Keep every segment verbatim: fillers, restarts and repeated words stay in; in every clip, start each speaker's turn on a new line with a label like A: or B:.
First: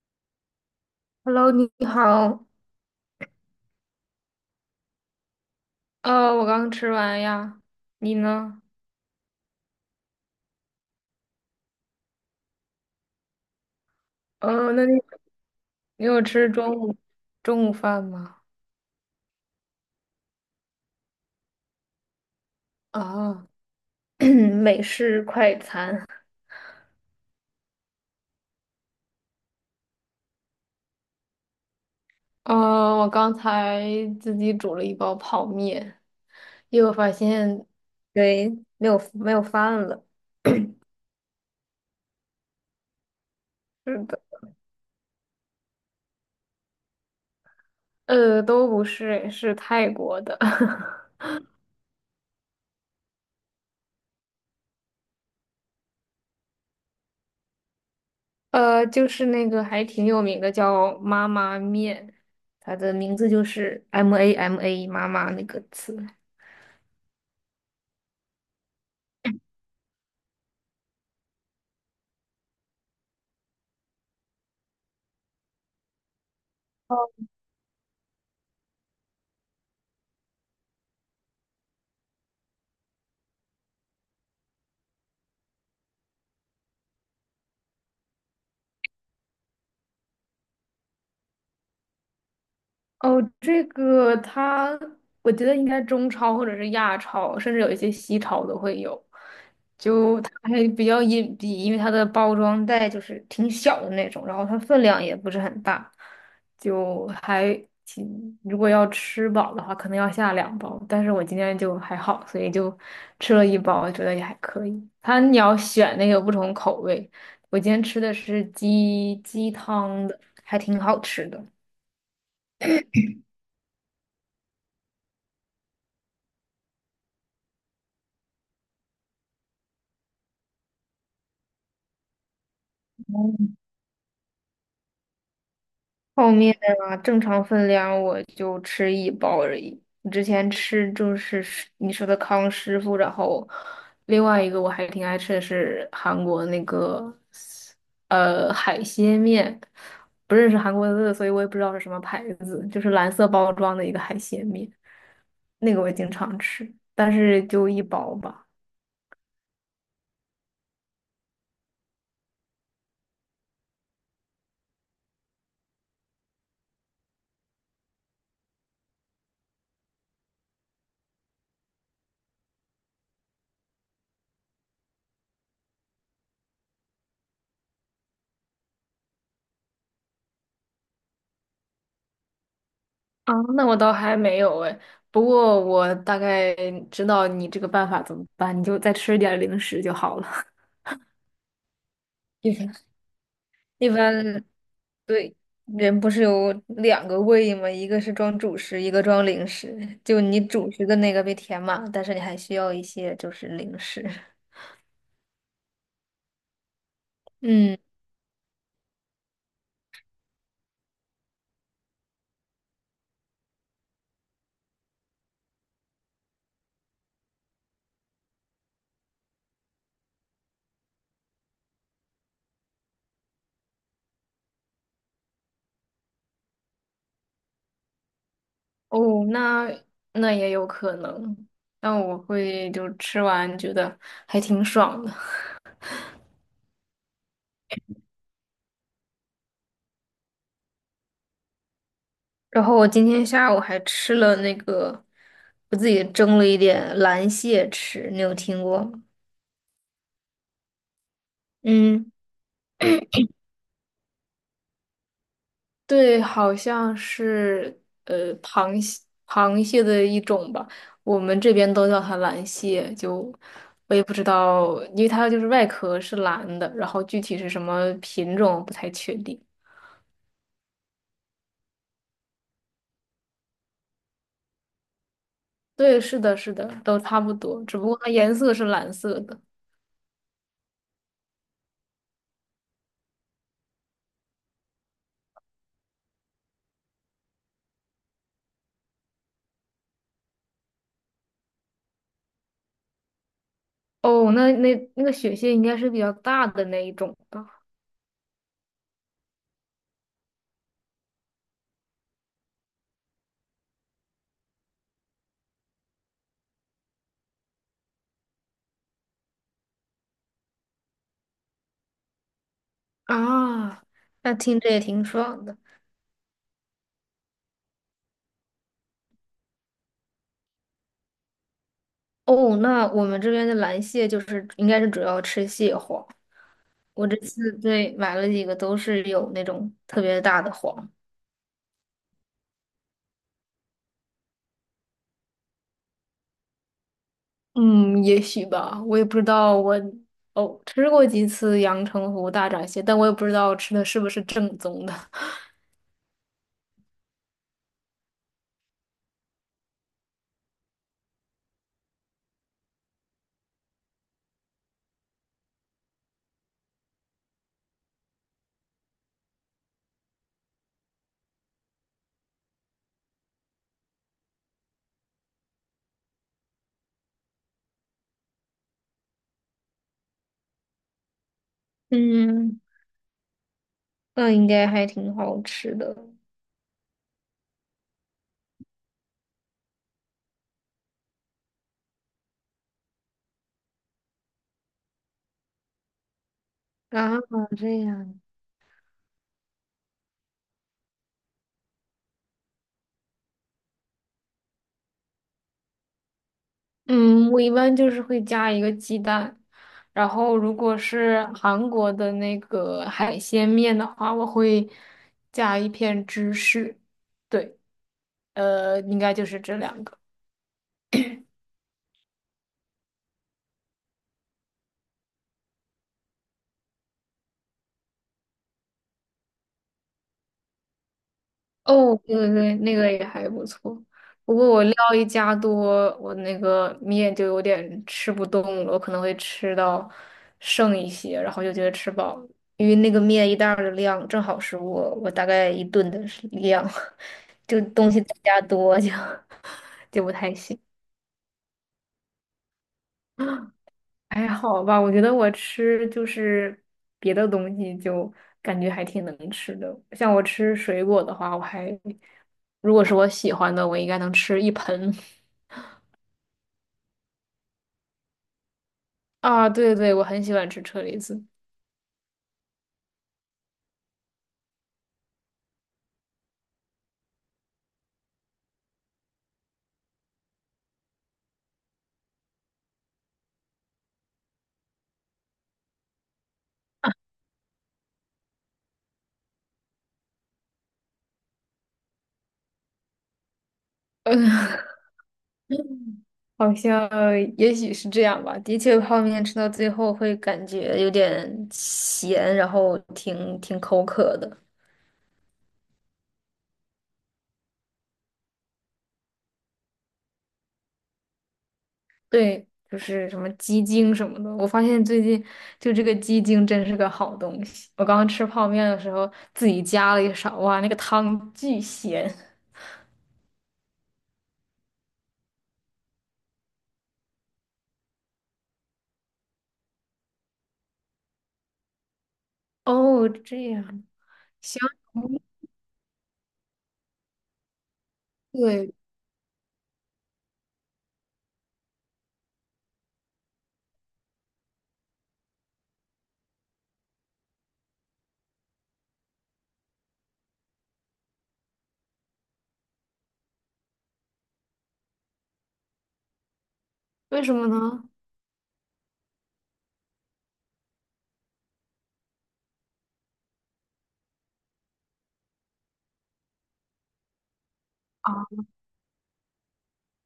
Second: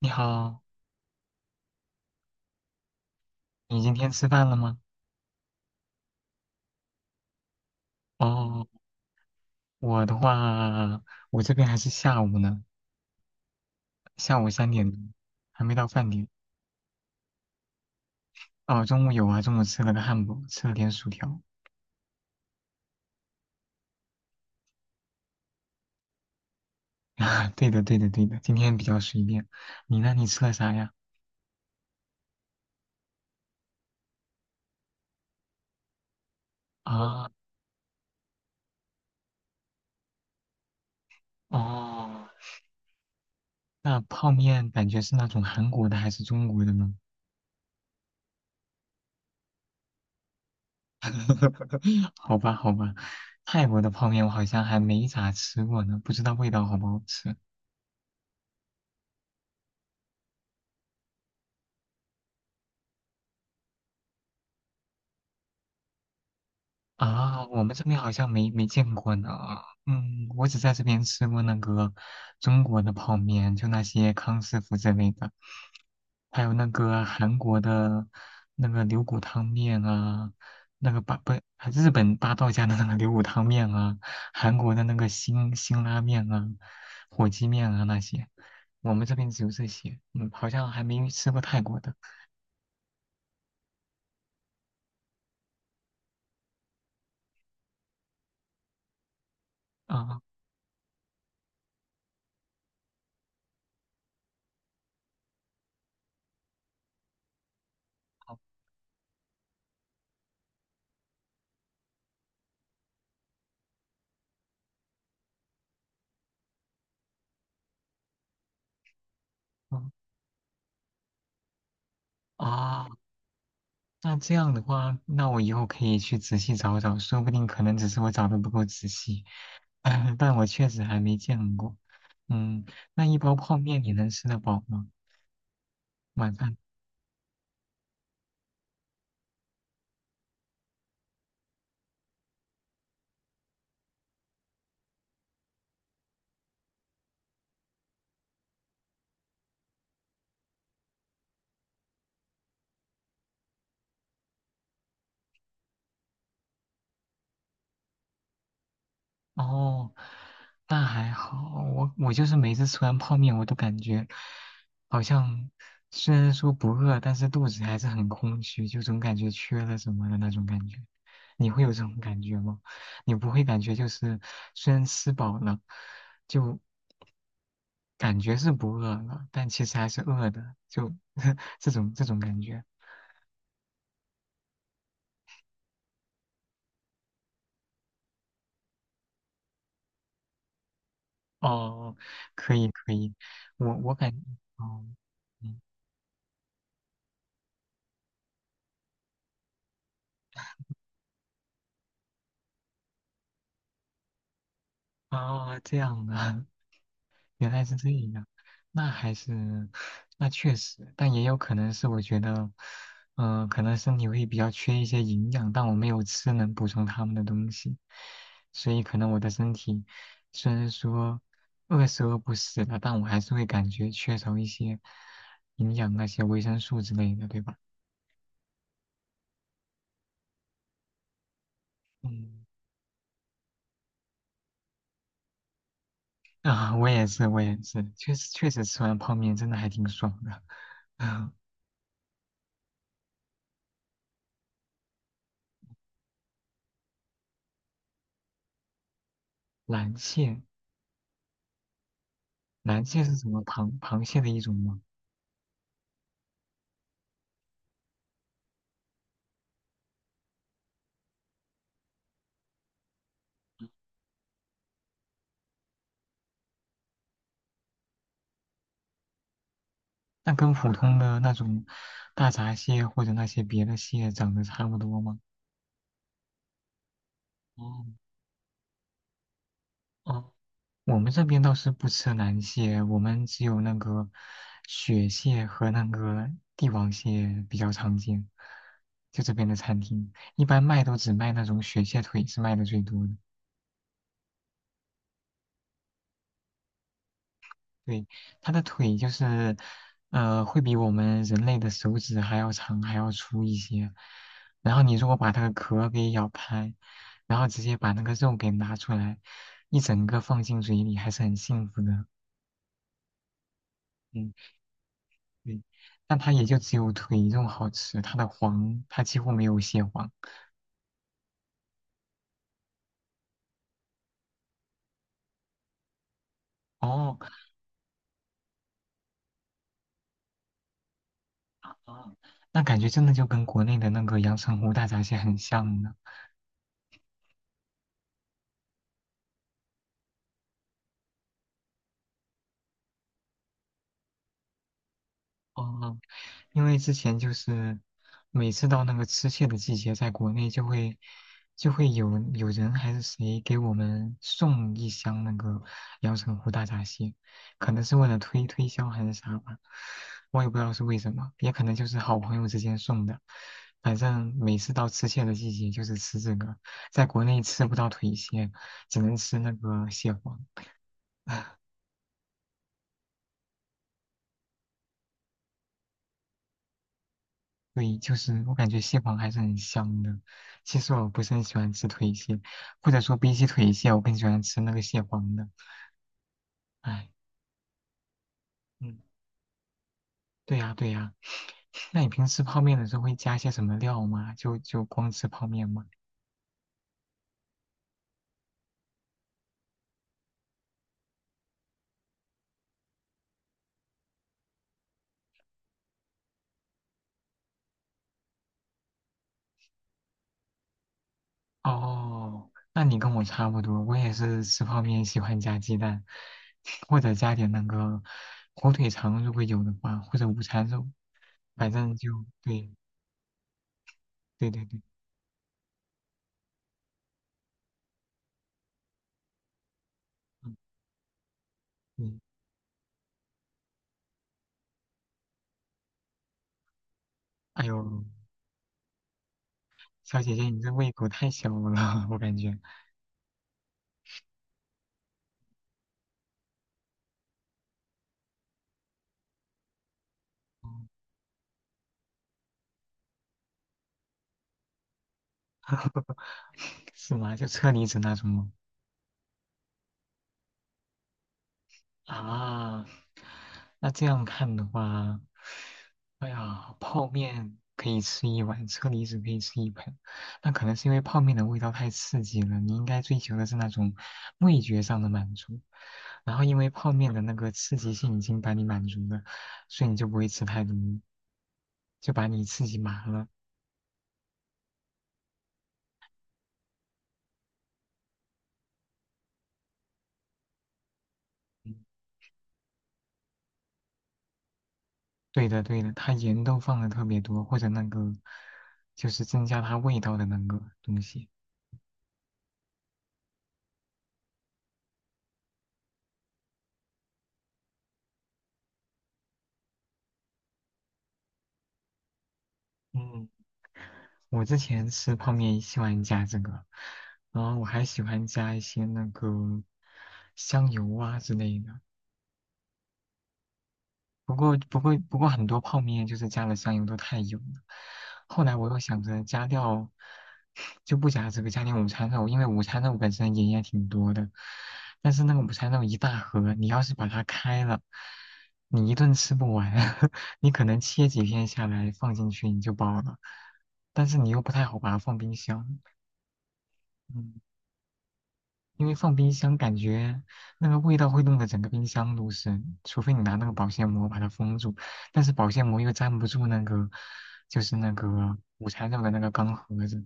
A: 你好，
B: Hello，你好。
A: 你今天吃饭了吗？
B: 呃，我刚吃完呀，你呢？
A: 哦，我的话，我这边还是下午呢，下午三
B: 呃，那
A: 点
B: 你
A: 多，还没到
B: 你
A: 饭
B: 有
A: 点。
B: 吃中午中午饭吗？
A: 哦，中午有啊，中午吃了个汉堡，吃了点薯条。
B: 啊，美式快餐。
A: 啊，对的，对的，对的，今天比较随便。你呢？你吃了啥呀？
B: 呃，我刚才自己煮了一包泡面，又发
A: 啊，
B: 现，对，没有没有饭了。
A: 哦，那
B: 是的，
A: 泡面感觉是那种韩国的还是中国的呢？
B: 呃，都不是，是泰国的，
A: 好吧，好吧，泰国的泡面我好像还没咋吃过呢，不知道味道好不好吃。
B: 呃，就是那个还挺有名的，叫妈妈面，它的名字就是 M A M A 妈妈那个词。
A: 啊，我们这边好像没没见过呢。嗯，我只在这边吃过那个中国的泡面，就那些康师傅之类的，还有那个
B: 哦，
A: 韩国的那个牛骨汤面啊，那个八不日本八道家的那个牛骨汤面啊，韩国的那个辛辛拉面啊，火鸡面啊那些，我们这边只有这些。嗯，好像还没吃过泰国的。
B: 哦，这个它，我觉得应该中超或者是亚超，甚至有一些西超都会有。
A: 啊，
B: 就它还比较隐蔽，因为它的包装袋就是挺小的那种，然后它分量也不是很大，就还挺，
A: 好，
B: 如果要吃饱的话，可能要下两包。但是我今天就还好，所以就吃了一包，觉得也还可以。它你要选那个不同口味，我今天吃的是鸡鸡
A: 嗯，
B: 汤的，还挺好吃的。
A: 啊。那这样的话，那我以后可以去仔细找找，说不定可能只是我找的不够仔细，但我确实还没见过。嗯，那一包泡面你能吃得饱吗？
B: 泡
A: 晚
B: 面
A: 饭？
B: 啊，正常分量我就吃一包而已。我之前吃就是是你说的康师傅，然后另外一个我还挺爱吃的是韩国那个呃海鲜面，不认识韩国字，所以我也不知道是什么牌子，就是蓝色包装的一个海鲜面，那个我经常吃，但是就一包吧。
A: 哦，那还好，我我就是每次吃完泡面，我都感觉好像虽然说不饿，但是肚子还是很空虚，就总感觉缺了什么的那种感觉。你会有这种感觉吗？你不会感觉就是虽然吃饱了，就感觉是不饿了，但其实还是饿的，就 这种这种感觉。
B: 啊，那我倒还没有哎，不过我大概知道你这个办法怎么办，你就再吃点零食就好了。
A: 哦，
B: 一
A: 可以
B: 般
A: 可以，我
B: 一
A: 我感，
B: 般
A: 哦，
B: 对，
A: 嗯，
B: 人不是有两个胃吗？一个是装主食，一个装零食。就你主食的那个被填满，但是你还需要一些就是零食。
A: 哦，这样的。原来是
B: 嗯，
A: 这样，那还是，那确实，但也有可能是我觉得，嗯、可能身体会比较缺一些营养，但我没有吃能补充他们的东西，所以可能我的身体虽然说饿是饿不死的，但我还是会感觉缺少一些营养，那些维生素之类的，对吧？
B: 哦，那那也有可能，那我
A: 嗯，
B: 会就吃完觉得还挺爽的。
A: 啊，我也是，我也是，确实确实吃完泡面真的还挺爽的，啊，
B: 然后我今天下午还吃了那个，我自己蒸了一点蓝蟹吃，你有听过吗？
A: 蓝蟹，
B: 嗯。
A: 蓝蟹是什么螃螃蟹的一种吗？
B: 对，好像是呃螃蟹螃蟹的一种吧，我们这边都叫它蓝蟹，就我也不知道，因为它就是外壳是蓝的，然后具体是什么品种不太确定。
A: 那跟普通的那种大闸蟹或者那些别的蟹长得差不多吗？
B: 对，是的，是的，都差不多，只不
A: 哦
B: 过它颜色是蓝色的。
A: 哦，我们这边倒是不吃南蟹，我们只有那个雪蟹和那个帝王蟹比较常见。就这边的餐厅，一般卖都只卖那种雪蟹腿是卖的最多的。
B: 哦，那那那个雪蟹应该是比较大的那一种吧？
A: 对，它的腿就是，呃，会比我们人类的手指还要长，还要粗一些。然后你如果把它的壳给咬开，然后直接把那个肉给拿出来，一整个放进嘴里，还是很幸福的。
B: 啊，
A: 嗯，
B: 那听着也挺爽的。
A: 对。但它也就只有腿肉好吃，它的黄它几乎没有蟹黄。
B: 哦，那我们这边的蓝蟹就是应该是主要吃蟹黄。我这
A: 哦，
B: 次对买了几个都是有那种特别大的黄。
A: 哦，那感觉真的就跟国内的那个阳澄湖大闸蟹很像呢。
B: 嗯，也许吧，我也不知道我。哦，吃过几次阳澄湖大闸蟹，但我也不知道吃的是不是正宗的。
A: 哦，因为之前就是每次到那个吃蟹的季节，在国内就会就会有有人还是谁给我们送一箱那个阳澄湖大闸蟹，可能是为了推推销还是啥吧，我也不知道是为什么，也可能就是好朋友之间送的。反正每次到吃蟹的季节就是吃这个，在国内吃不到腿蟹，只能吃那个蟹黄。
B: 嗯，那应该还挺好吃的。
A: 对，就是我感觉蟹黄还是很香的。其实我不是很喜欢吃腿蟹，或者说比起腿蟹，我更喜欢吃那个蟹黄的。哎，
B: 啊，这样。
A: 嗯，对呀，对呀。那你平时泡面的时候会加些什么料吗？就就光吃泡面吗？
B: 嗯，我一般就是会加一个鸡蛋，然后如果是韩国的那个海鲜面的话，我会加一片芝士。对，呃，应该就是这两个。
A: 哦，那你跟我差不多，我也是吃泡面喜欢加鸡蛋，或者加点那个火腿肠，如果有的话，或者午餐肉，反
B: 哦，
A: 正就
B: 对对对，
A: 对
B: 那个也还不错。不
A: 对
B: 过我
A: 对
B: 料
A: 对，
B: 一加多，我那个面就有点吃不动了，我可能会吃到
A: 嗯
B: 剩一些，然后就觉得吃饱
A: 嗯，
B: 了，因为那个面一袋儿的量正好是我我大概一顿的量，就
A: 哎呦。
B: 东西再加多就 就不
A: 小
B: 太
A: 姐姐，
B: 行。
A: 你这胃口太小了，我感觉。
B: 还好吧，我觉得我吃就是别的东西就感觉还挺能吃的。像我吃水果的话，我还如果是我喜欢的，我应该能吃一盆。
A: 是吗？就车厘子那种吗？
B: 啊，对对，我很喜欢吃车厘子。
A: 啊，那这样看的话，哎呀，泡面可以吃一碗，车厘子可以吃一盆。那可能是因为泡面的味道太刺激了，你应该追求的是那种味觉上的满足。然后因为泡面的那个刺激性已经把你满足了，所以你就不会吃太多，就把你刺激麻了。
B: 嗯，好像也许是这样吧。的确，泡面吃到最后会感觉有点
A: 嗯
B: 咸，然后挺挺口渴的。
A: 对的对的，它盐都放的特别多，或者那个就是增加它味道的那个东西。
B: 对，就是什么鸡精什么的。我发现最近就这个鸡精真是个好东西。我刚刚吃泡面的时候自己加了一勺，哇，那个汤巨咸。
A: 嗯，我之前吃泡面喜欢加这个，然后我还喜欢加一些那个香油啊之类的。
B: 哦，这样，
A: 不过
B: 行，
A: 不过不
B: 嗯
A: 过很多泡面就是加了香油都太油了。后来我
B: 对，
A: 又想着加掉，就不加这个，加点午餐肉，因为午餐肉本身盐也挺多的。但是那个午餐肉一大盒，你要是把它开了，你一顿吃不完，你可能切几片下来放进去你就饱了，但是你又不太好把它放冰箱。
B: 为什
A: 嗯。
B: 么呢？
A: 因为放冰箱感觉那个味道会弄得整个冰箱都是，除非你拿那个保鲜膜把它封住，但是保鲜膜又粘不住那个，就是那
B: 啊
A: 个午餐肉的那个钢盒子。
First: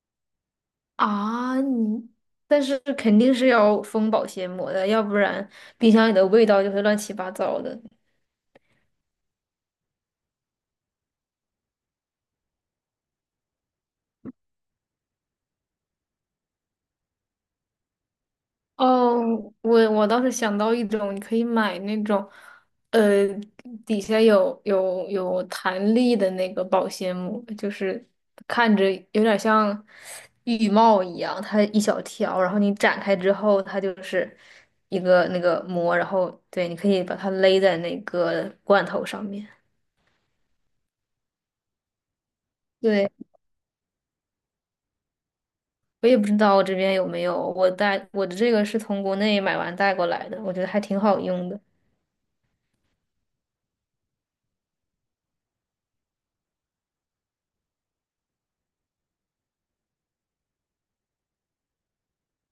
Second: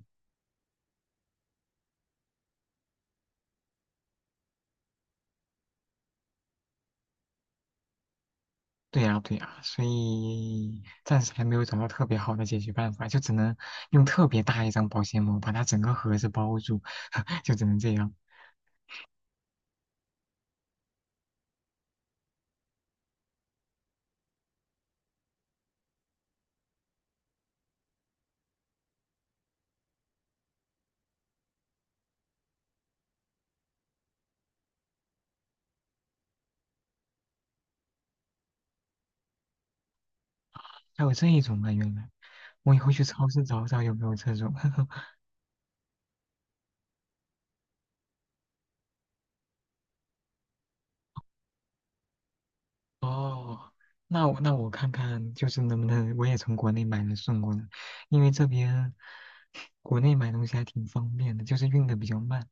B: 啊，你，但是肯定是要封保鲜膜的，要不然冰箱里的味道就会乱七八糟的。
A: 对呀，对呀，所以暂时还没有找到特别好的解决办法，就只能用特别大一张保鲜膜把它整个盒子包住，就只能这样。
B: 哦，我我倒是想到一种，你可以买那种，呃，底下有有有弹力的那个保鲜膜，就是看着有点像浴帽一样，它一小条，然后你展开之后，它就是一个那个膜，然后对，你可以把它勒在那个罐头上面。
A: 还有这一种啊，原来我以后去
B: 对，
A: 超市找找有没有这种。
B: 我也不知道我这边有没有，我带我的这个是从国内买完带过来的，我觉得还挺好用的。
A: 哦，那我那我看看，就是能不能我也从国内买了送过来，因为这边国内买东西还挺方便的，就是运的比较慢。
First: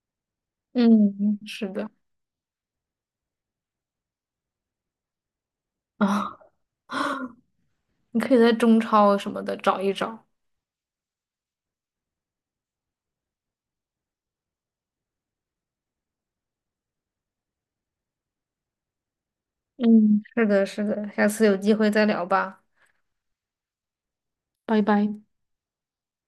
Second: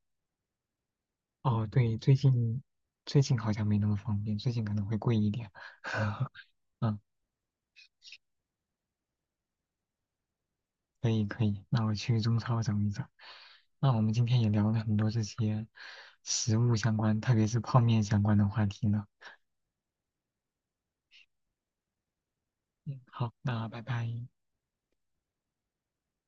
B: 嗯，
A: 哦，
B: 是的。
A: 对，最近最近好像没那么方便，最近可能会贵一点。
B: 啊。
A: 嗯，
B: 你可以在中超什么的找一找。
A: 可以可以，那我去中超找一找。那我们今天也聊了很多这些食物相关，特别是泡面相关的话题呢。
B: 嗯，是的，是的，下次有机会再聊吧，
A: 嗯，好，那拜拜。
B: 拜拜。